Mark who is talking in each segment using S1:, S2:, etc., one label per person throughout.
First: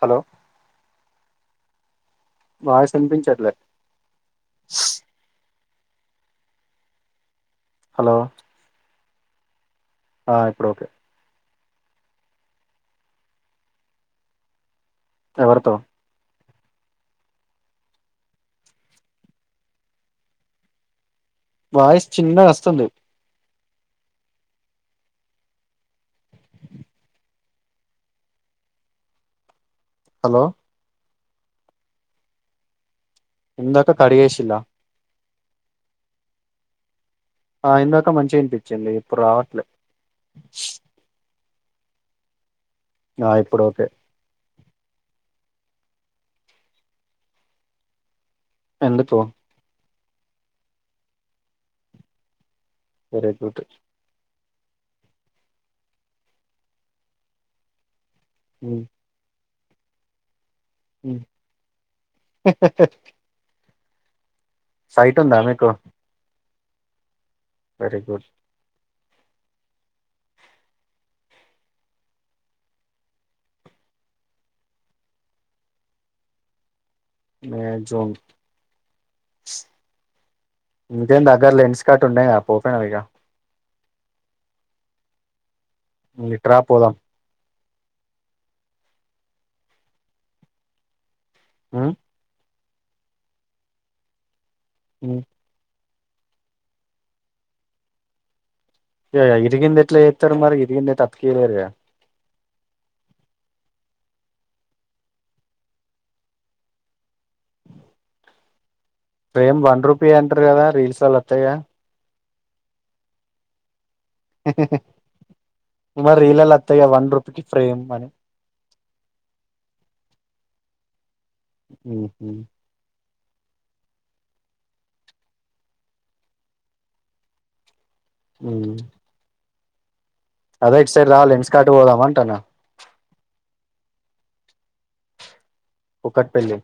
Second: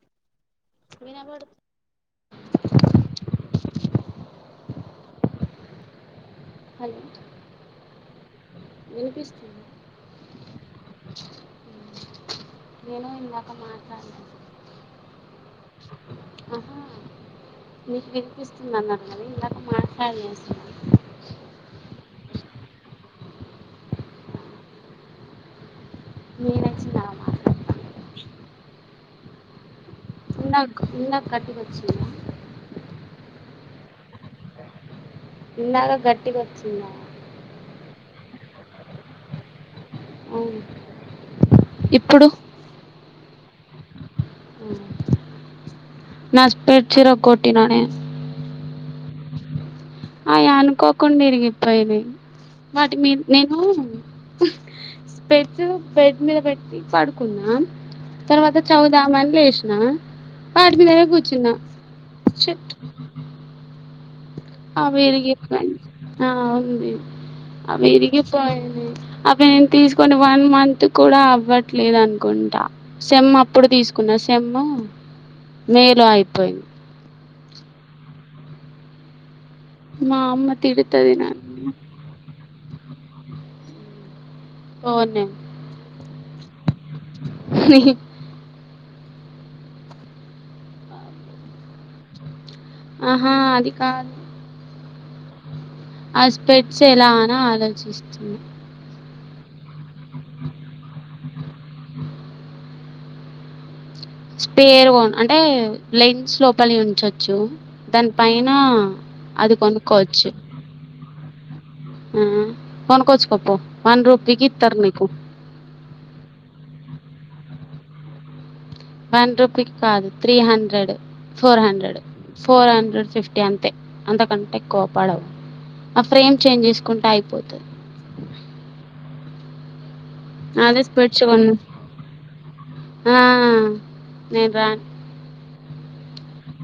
S1: Hello
S2: వినబడు
S1: voice అనిపించట్లే
S2: hello
S1: hello
S2: వినిపిస్తుంది
S1: ఆ ఇప్పుడు ఓకె
S2: నేను ఇందాక మాట్లాడలేను
S1: ఎవరితో
S2: ఆహా నీకు వినిపిస్తుంది అన్న కద ఇందాక మాట్లాడిస్తున్నాను
S1: వాయిస్ చిన్నగ అస్తుంది
S2: నేనె చిన్నగ మాట్లాడిన
S1: హలో
S2: ఉన్నా ఉన్నా గట్టిగ అచ్చిందా [unintelligible]
S1: ఇందాక కడ్ చేసిళ్ల
S2: ఇందాక గట్టిగ అచ్చిందా
S1: ఆ ఇందాక మంచి ఇన్పిచ్చిందీ ఇప్పుడు రావట్లే
S2: ఉ ఇప్పుడు
S1: ఆ ఇప్పుడు ఓకే
S2: నా స్టేట్ సిర కొట్టినానే
S1: ఎందుకు
S2: అయ్ అనుకోకుండా ఇరిగిపోయినయ్ వాటి మీ
S1: వెరీ
S2: నేనూ
S1: గుడ్
S2: [unintelligible] బెడ్ మీద పెట్టి పడుకున్నాం తర్వాత చదుదామని లేష్నా వాటి మీదనే కూర్చున్న షెట్ అవా
S1: సైట్ ఉందా మీకు
S2: ఇరిగిపోయినై ఆ అవి అవి
S1: వెరీ గుడ్
S2: ఇరిగిపోయినై నేన్ తీసుకొని వన్ మంత్ కూడా అవ్వట్లేదునుకుంటా సెమ్ అప్పుడు తీసుకున్న సె ఎమ్మ్ మే లో అయిపోయింది
S1: మే జూన్
S2: మా అమ్మ తిడుతది
S1: ఇంకేంద్ అగర
S2: నన్ను
S1: లెన్స్ కట్ ఉండయా పోకరా ఇగ
S2: అవునా
S1: ఇట్రా పోదాం
S2: ఇహిహి
S1: ఊ
S2: ఆహా అది కాద్
S1: ఊ
S2: అ స్పెట్స్ ఎలానా ఆలోచిస్తున్న
S1: కే ఇరిగింది ఎట్లా ఏత్తరు మరి ఇరిగింది ఐతే అతికీయలేరుగా
S2: స్పేర్ వోన్ అంటే లెన్స్ లోపలి ఉంచొచ్చు దాని పైనా
S1: ఫ్రేమ్ వన్ రూపీ అంటరు గదా రీల్స్ లల్లా ఒత్తయ్ గా
S2: ఆ కొనుకొచ్చుకోపో
S1: మరి ఇలాలొత్తయ్ గా వన్ రూపీకి ఫ్రేమ్ అని
S2: వన్ రూపీ కాదు త్రీ హండ్రెడ్ ఫోర్ హండ్రెడ్
S1: ఉమ్, ఉమ్.
S2: ఫోర్ హండ్రెడ్ ఫిఫ్ ఇయంతే అంతకంటే కోప్పడవు ఆ ఫ్రేమ్ చేంజ్ చేసుకుంటే అయిపోతది
S1: ఊ
S2: అదే స్పెట్స్ గొను
S1: ఎంస్కాట్ పోదాం అంటానా
S2: ఆ నేన్ రాన్
S1: కుక్కట్పల్లి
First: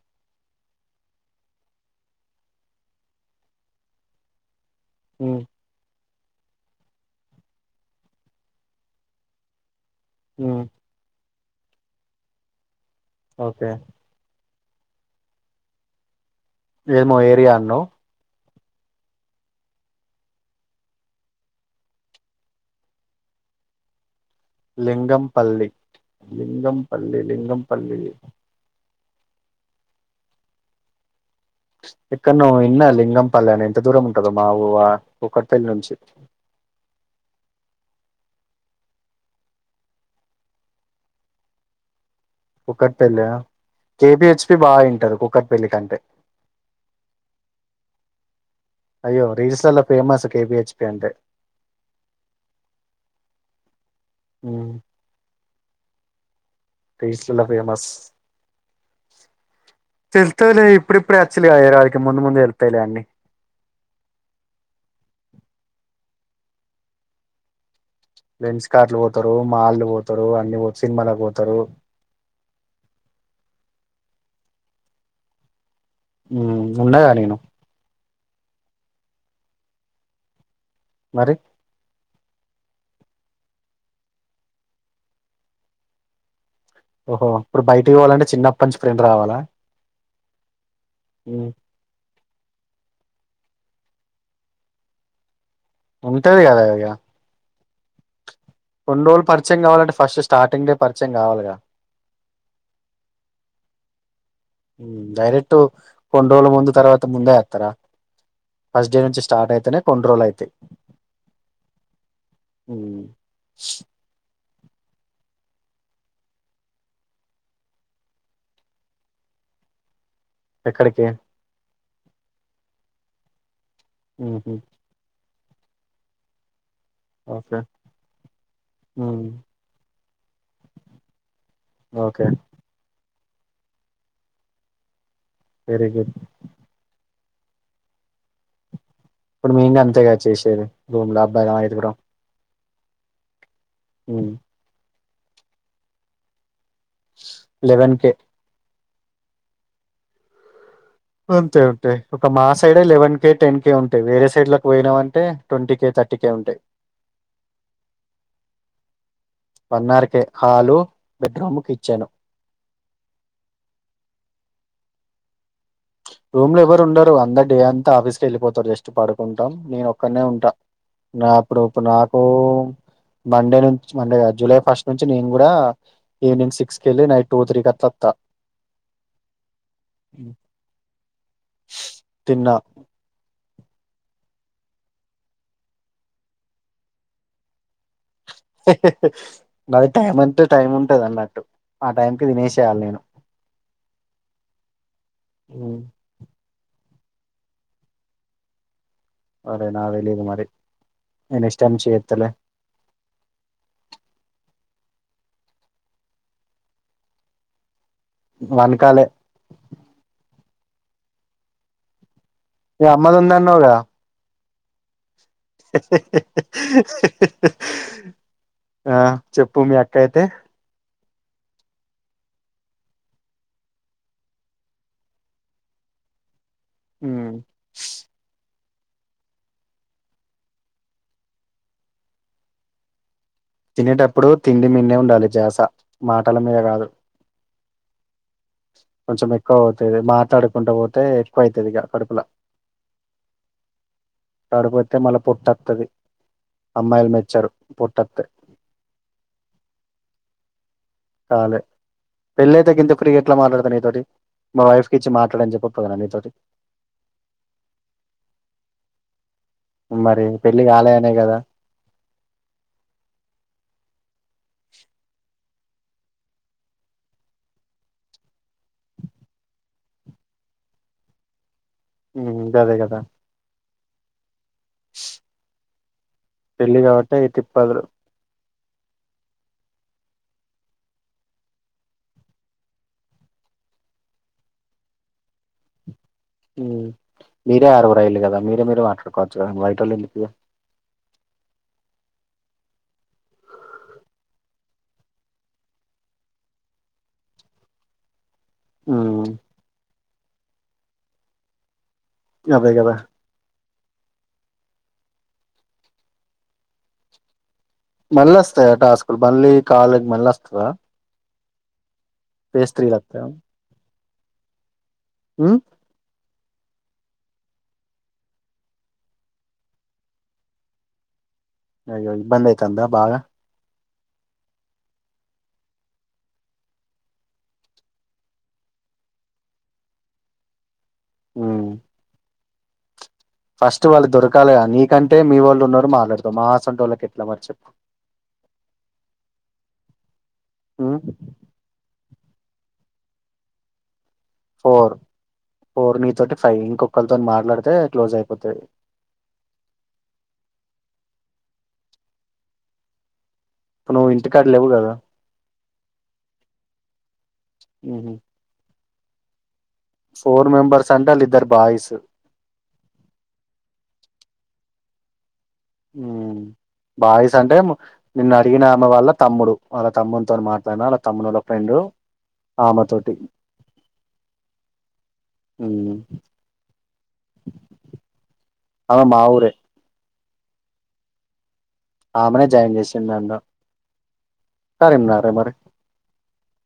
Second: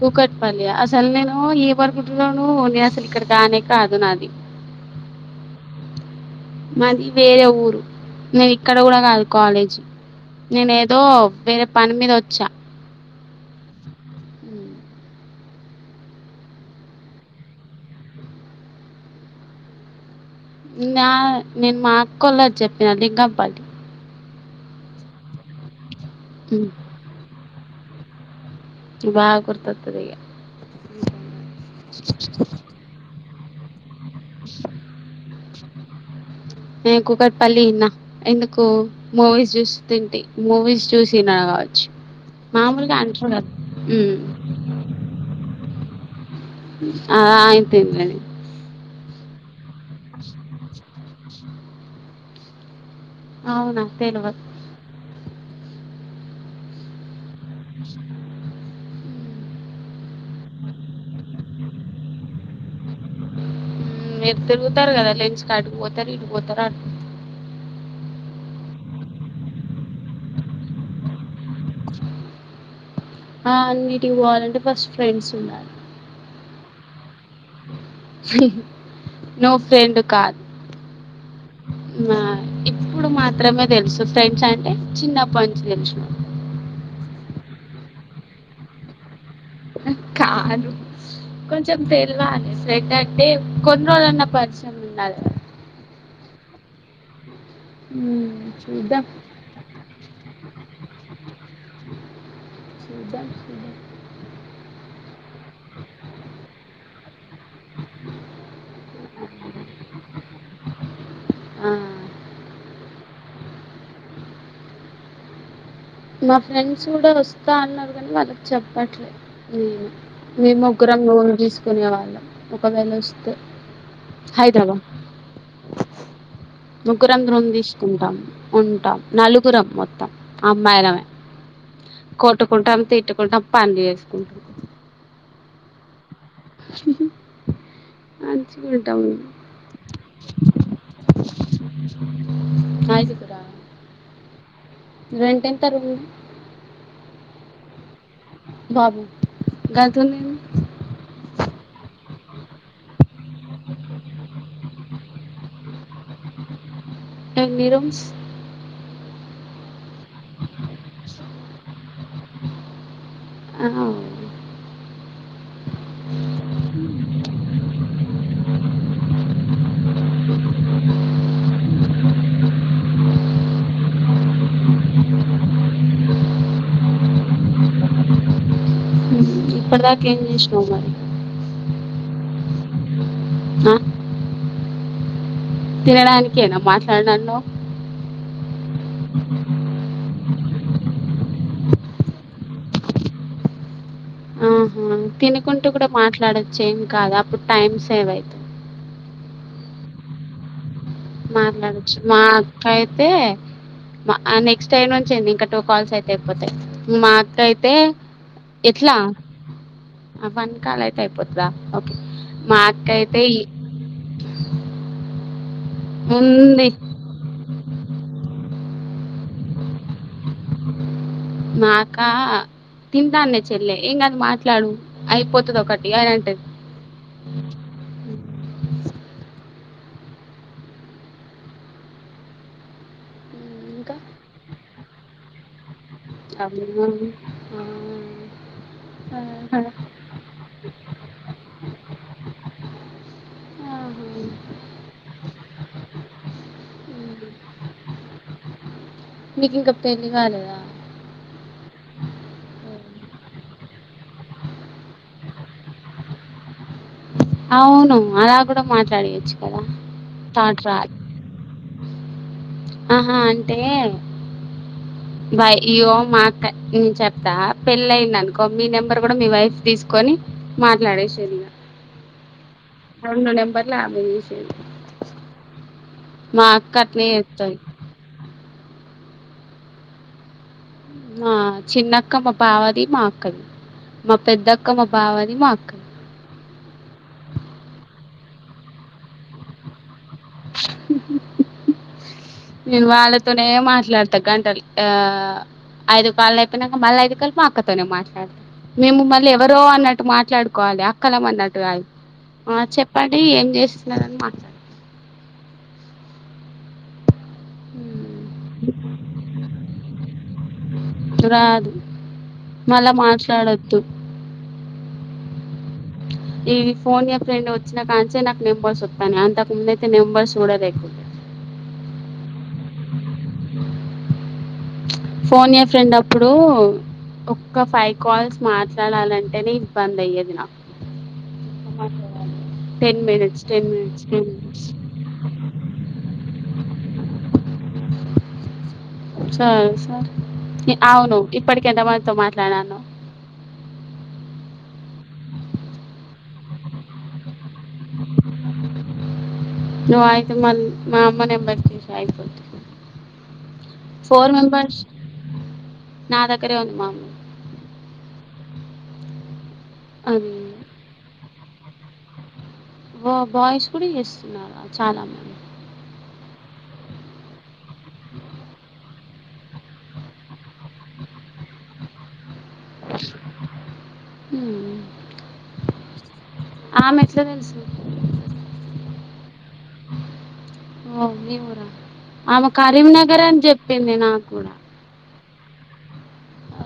S2: కూకట్పల్లి ఆ అసల్ నేను ఏమనుకుటున్నానూ నే అసలు ఇక్కడి దాన్నే కాదు నాది
S1: ఊ
S2: మాది వేరే ఊరు నే ఇక్కడ గూడా కాదు కాలేజ్
S1: ఉమ్
S2: నేనేదో వేరే పని మీద ఒచ్చా
S1: ఓకే ఏమో ఏరియా అన్నవ్
S2: నా నేను మా అక్కోలద్ చెప్పిన [unintelligible]
S1: లింగం పల్లి లింగంపల్లి లింగంపల్లిది
S2: బా గుర్తొత్తది ఇగ
S1: ఎక్కడ్నో ఇన్న లింగంపల్లి అని ఎంత దూరం ఉంటదో మా ఊ ఆ కుకట్పల్లి నుంచి
S2: నీ కూకటిపల్లి న ఎందుకూ మూవీస్ చూస్తుంటి మూవీస్ చూసినా మాములుగా
S1: కుక్కట్పల్లి
S2: అంట్రుగా
S1: కేపిహెచ్పి బాగా వింటారు కుక్కట్పల్లి కంటే
S2: ఆఆ అయిపోయిందండి
S1: రీల్స్ లలో ఫేమస్ కెబి హెచ్ పి అంటే
S2: అవునా తెలువద్
S1: ఉమ్ రీల్సుల ఫేమస్ తెల్తదిలే ఇప్పుడిప్పుడే అచ్చిల్లు కదా హైద్రబాద్ కి ముందు ముందు తెల్తయిలే అన్నీ
S2: మీరు తిరుగుతారు గదా లేన్స్ కటుపోతరు ఇటుపోతరు అం
S1: లెన్స్ కార్ట్లు పోతరూ మాల్లు పోతరు అన్ని పో సినిమాలకు పోతరు
S2: ఆ అన్నీటికి పోవాలంటే ఫస్ట్ ఫ్రెండ్సుండాలి
S1: ఊ ఉన్నగా నేను
S2: నువ్ ఫ్రెండు కాద్
S1: మరి
S2: ఆ ఇప్పుడు మాత్రమే తెలుసు ఫ్రెండ్స్ అంటె చిన్నప్పన్చి తెలిసినోళ్ళు
S1: ఒహో ఇప్పుడు బయటకి పోవలంటె చిన్నప్పన్చి ఫ్రెండ్ రావాలా
S2: కాదు
S1: ఉమ్,
S2: కొంచం తెల్వాలె ఫ్రెండ యే కొన్నిరోలన్నా పరిచయం ఉండాలె
S1: ఉంటదిగద ఇగ
S2: ఊ
S1: కొన్ రోలు పరిచయం కావాలంటే ఫస్ట్ స్టార్టింగ్ డే పరిచయం కావాలగా
S2: దాం చూద్ధం
S1: డైరెక్టు కొన్ రోలు ముందు తర్వాత ముందే ఏత్తరా ఫస్ట్డే నుంచి స్టార్ట్ అయితనే కొన్ రోలయితయ్
S2: ఆ
S1: ఊ
S2: మా ఫ్రెండ్స్ గుడా వస్తా అన్నరు గనీ వాళ్ళకి చెప్పట్లే నేను మేమ్ ముగ్గురం
S1: ఎక్కడికి
S2: రూమ్ దీసుకునే వాళ్ళం ఒకవేలొస్తె
S1: ఉహు,
S2: హైద్రబా ముగ్గురం రూమ్
S1: ఓకే
S2: దీస్కుంటాం ఉంటాం
S1: ఉమ్,
S2: నలుగురం మొత్తం మ్మాయిలమే
S1: ఓకే
S2: కొట్టుకుంటం తిట్టుకుంటం పన్జేసుకుంటం
S1: ఎయ్యొద్
S2: హు హు మంచిగు
S1: ఇప్పుడు మేం గంతేగా చేషేది రూమ్ల అబ్బాయిలం ఐదుగురం
S2: ఐదుగురా
S1: ఉమ్
S2: రెంటెంత రూమ్ ది
S1: లెవన్ కే
S2: బాబు గతుందేంది
S1: అంతే ఉంటై ఒక మా సైడే లెవెన్ కే టెన్ కే ఉంటై వేరే సైడ్లకి పొయినవంటే ట్వంటీ కే త ర్టీ కే ఉంటై
S2: ఎన్ని రూమ్స్
S1: పద్నా hall bedroom kitchen room లో ఎవరు ఉండరు అందరు డే అంత ఆఫీస్ కెళ్ళిపోతరు జస్ట్ పడుకుంటాం నేను ఒక్కన్నే ఉంటా నా అప్పుడు ఇప్పుడు నాకూ మండే నుం చి మండే గాదు జులై ఫస్ట్ నుంచి నేన్ గుడా ఈవినింగ్ సిక్స్ కెళ్ళి నైట్ టూ త్రి కట్లత్త
S2: ఇప్పుటిదాకేం జేష్నవ్ మరి
S1: తిన్నా
S2: అ తినడానికేన మాట్లాడనన్నావ్
S1: నాది టైం అంటె టైం ఉంటది అన్నట్టు ఆ టైం కి తినే శెయాల నేను
S2: ఆహా తినుకుంటూ
S1: ఉమ్,
S2: కూడ మాట్లాడచ్చు ఏ కాదు అప్పుడు టైమ్ సేవ్ ఐద్దీ
S1: అరే నాకు తెలీదు మరి నేను నెక్స్ట్ టైం
S2: మాట్లాడచ్చు మా
S1: చేత్తలే
S2: అక్క అయితే మా అని నక్స్ట్ టైం నుంచి అండి ఇంకా టూ కాల్స్ అయితే అయిపోతాయి ఇక మా అత్త అయితే ఎట్లా
S1: వనకాలే
S2: వన్ కాల్ అయితే అయిపోతదా ఓకే మా
S1: మీ
S2: అక్క
S1: అమ్మది
S2: అయితే ఈ
S1: ఉందన్నావుగా హే
S2: ఉంది.
S1: హె.......... ఆ చెప్పు మీ అక్క అయితే
S2: నాక తింటాన్నే చెల్లేె ఏం కాదు మాట్లాడు అయిపోతది ఒకటి అని అంటది
S1: ఊ
S2: హ్మ్. హ్మ్. ఇంకా
S1: తినేటప్పుడు తిండి మిందే ఉండాలి ద్యాస మాటల మీద
S2: అమ్మో!
S1: కాదు
S2: ఆ
S1: కొంచెం
S2: ఆహా!
S1: ఎక్కువ అవుతది మాట్లాడుకుంట పోతే ఎక్కువ అయీతది ఇక కడుపులా
S2: ఆహా!
S1: కడుపోతే మల్ల పొట్టవత్తది అమ్మాయిలు మెచ్చారు పోటోతే
S2: మీకు ఇంకా పెళ్లి కాలేద
S1: పెళ్లి కాలే పెళ్ళైతే గింత ఫ్రీగా ఎట్లా మాట్లాడతా నీతోటి మా వైఫ్ కి ఇచ్చి మాట్లాడ అని [unintelligible] పోయన నీతోటి
S2: అవును అలా కూడ మాట్లాడియొచ్చు
S1: మరి పెళ్లికాలే అనే కదా
S2: ఆహా అంటే బాయ్ ఇగొ మాట నేను చెప్తా పెళ్ళఅయింది అనుకో మీ నెంబర్ కూడ మీ వైఫ్ తీసుకొని మాట్లాడే [unintelligible]
S1: ఉ గదే కదా
S2: [unintelligible] మా అక్క
S1: పెళ్లి
S2: అట్నే చేత్తది.
S1: [unintelligible]
S2: మా చిన్నక్క మా బావది మా అక్కది మా పెద్దక్క మా బావది మా అక్
S1: మీరే ఆరుగురు రైలు కదా మీరు మీరు మాట్లాడుకోవచ్చు కదా బయటోళ్ళుందుకు
S2: ఉ హు నేను వాళ్ళతోనే మాట్లాడతా గంటలు ఆ ఐదు కాల్లు అయిపోయినాక మళ్ళీ ఐదు కాల్లు మా అక్కతోనే మాట్లాడ్ మేము మళ్ళీ
S1: ఉమ్
S2: ఎవరో అన్నట్టు మాట్లాడుకోవాలే అక్కలం అన్నట్టు గాదు ఆ
S1: అదే కదా
S2: చెప్పండి ఏం చేస్తున్నరు [unintelligible]
S1: మళ్ళ వస్తాయ టాస్కుల్ మళ్ళీ కాల్ మళ్ళి వస్తద
S2: రాదు మళ్ళ మాట్లాడొద్దు
S1: ఉం
S2: ఈ ఫోన్ ఎ ఫ్రెండ్ వచ్చి నాకానుచే నాకు నెంబర్స్ వస్తానాయ్ అంతకు ముందతే నెంబర్స్ కూడా లేకుడె
S1: అయ్య ఇబ్బంధతుందా బాగా
S2: ఫోన్ ఏ ఫ్రెండ్ అప్పుడు ఒక్క ఫైవ్ కాల్స్ మాట్లాడాలంటేనే ఇబ్బంది అయ్యేది నాకు
S1: ఉమ్
S2: టెన్మినిట్
S1: ఫస్ట్ వాళ్ళు దొరకాల నీకంటే మీ వాళ్ళు ఉన్నారు మా మా అస్మంటోళ్ల కేట్లా మరి చెప్పు
S2: స స
S1: ఉమ్
S2: అవును ఇప్పటికెందమాతో మా ఇట్లాన్నానో
S1: ఫోర్ ఫోర్ నీతోటి ఫైవ్ ఇంకొకరితోన్ మాట్లాడు తే క్లోజ్ అయిపోతాది
S2: నువ్వు అయితే మళ్ళీ మా అమ్మ నెంబర్ జేసేయ్ అయిపోది
S1: నువ్వు ఇంటికాడ లేవు కదా
S2: నా దగ్గరే ఉంది మా
S1: ఉహు
S2: అది
S1: ఫోర్ మెంబర్స్ అంటె వాళ్ళ ఇద్దర్ బాయ్స్
S2: ఓ బాయ్స్ కూడా చేస్తున్నారు చాలా మంది
S1: ఉ బాయిస్ అంటే నిన్ను అడిగిన ఆమె వల్ల తమ్ముడు వాళ తమ్ముతో మాట్లాడిన వాళ తమ్ముడుళ ఫ్రెండు ఆమెతోటి
S2: ఆమె ఎట్ల తెల్సు
S1: అమె మా ఊరే
S2: ఓ మీవురా
S1: ఆమెనే
S2: ఆమె
S1: జాయిన్ చేసింది
S2: కరీంనగర్
S1: నన్ను
S2: అని చెప్పింది నాకు గూడా.
S1: కరీంనగరే మరి
S2: ఆ!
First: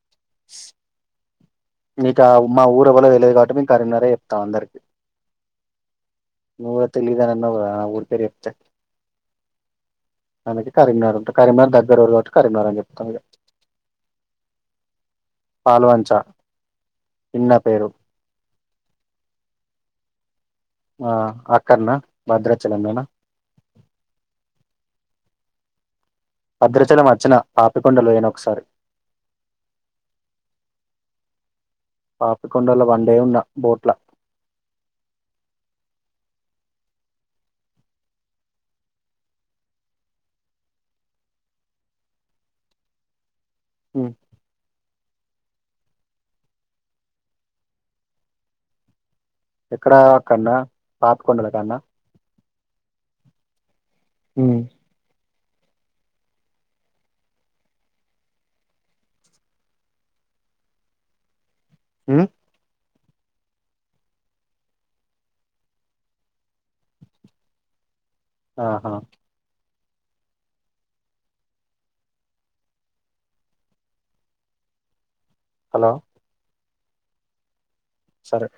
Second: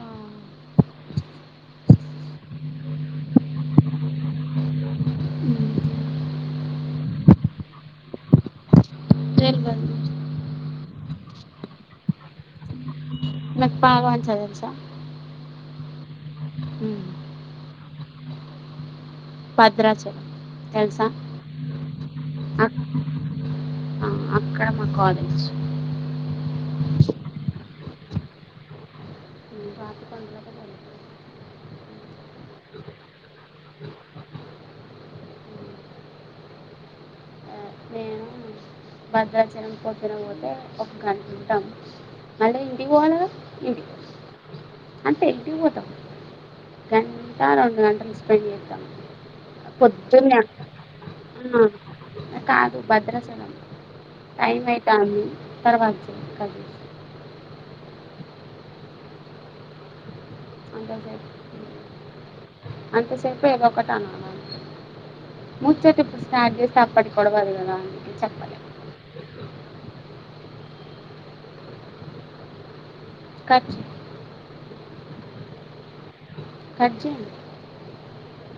S1: నికా మా ఊర ఎవల్లి తేలిదు కాబట్టి కరీంనగర్ చెప్తం అందరికీ
S2: హ్మ్.
S1: నువ్వు తెలీదాని అన్నావ్ కదా ఊరు పేరు చెప్తే
S2: తెల్వదు.
S1: అందుకే కరీంనాగం కరీంనగం దగ్గరఊరు కాబట్టి కరీంనగరం చెప్తం
S2: నాకు పాల్వంచ తెలుసా?
S1: పాలవంచ
S2: హ్మ్.
S1: చిన్న పేరు
S2: భద్రాచలం తెలుసా
S1: ఆ అక్కడనా
S2: అ
S1: భద్రాచలంలోనా
S2: అక్కడ మాకు కాదు [inaudible]
S1: భద్రచలం అచ్చన పాపికొండలు పోయిన ఓకసారి
S2: పాపికొండలకి పోయినవా
S1: పాపికొండల వన్డే ఉన్న బోట్ల
S2: ఆ నేనా భద్రాచలం పోతున పోతే ఒక గంట ఉంటాం మళ్ళీ ఇంటికీ పోవాలికదా
S1: హ్
S2: అంతే ఇంటికీ పోతాం గంట రెండు గంటలు స్పెండ్ చేస్తాం
S1: ఎక్కడ
S2: పొద్దున
S1: అక్కడనా పాపికొండల
S2: అ
S1: కాడనా
S2: కాదు భద్రాచలం టైం అయితాంది తరువాత చెప్తాను అంతే సార్
S1: ఉం
S2: అంతసేపె ఏదోకటి అనాల మూచ్చాయి చెప్పు స్టార్ట్ చేసి తప్పడి పొడవాలి గదా
S1: ఆహా
S2: కట్
S1: హలో
S2: కటజేయండి
S1: సరే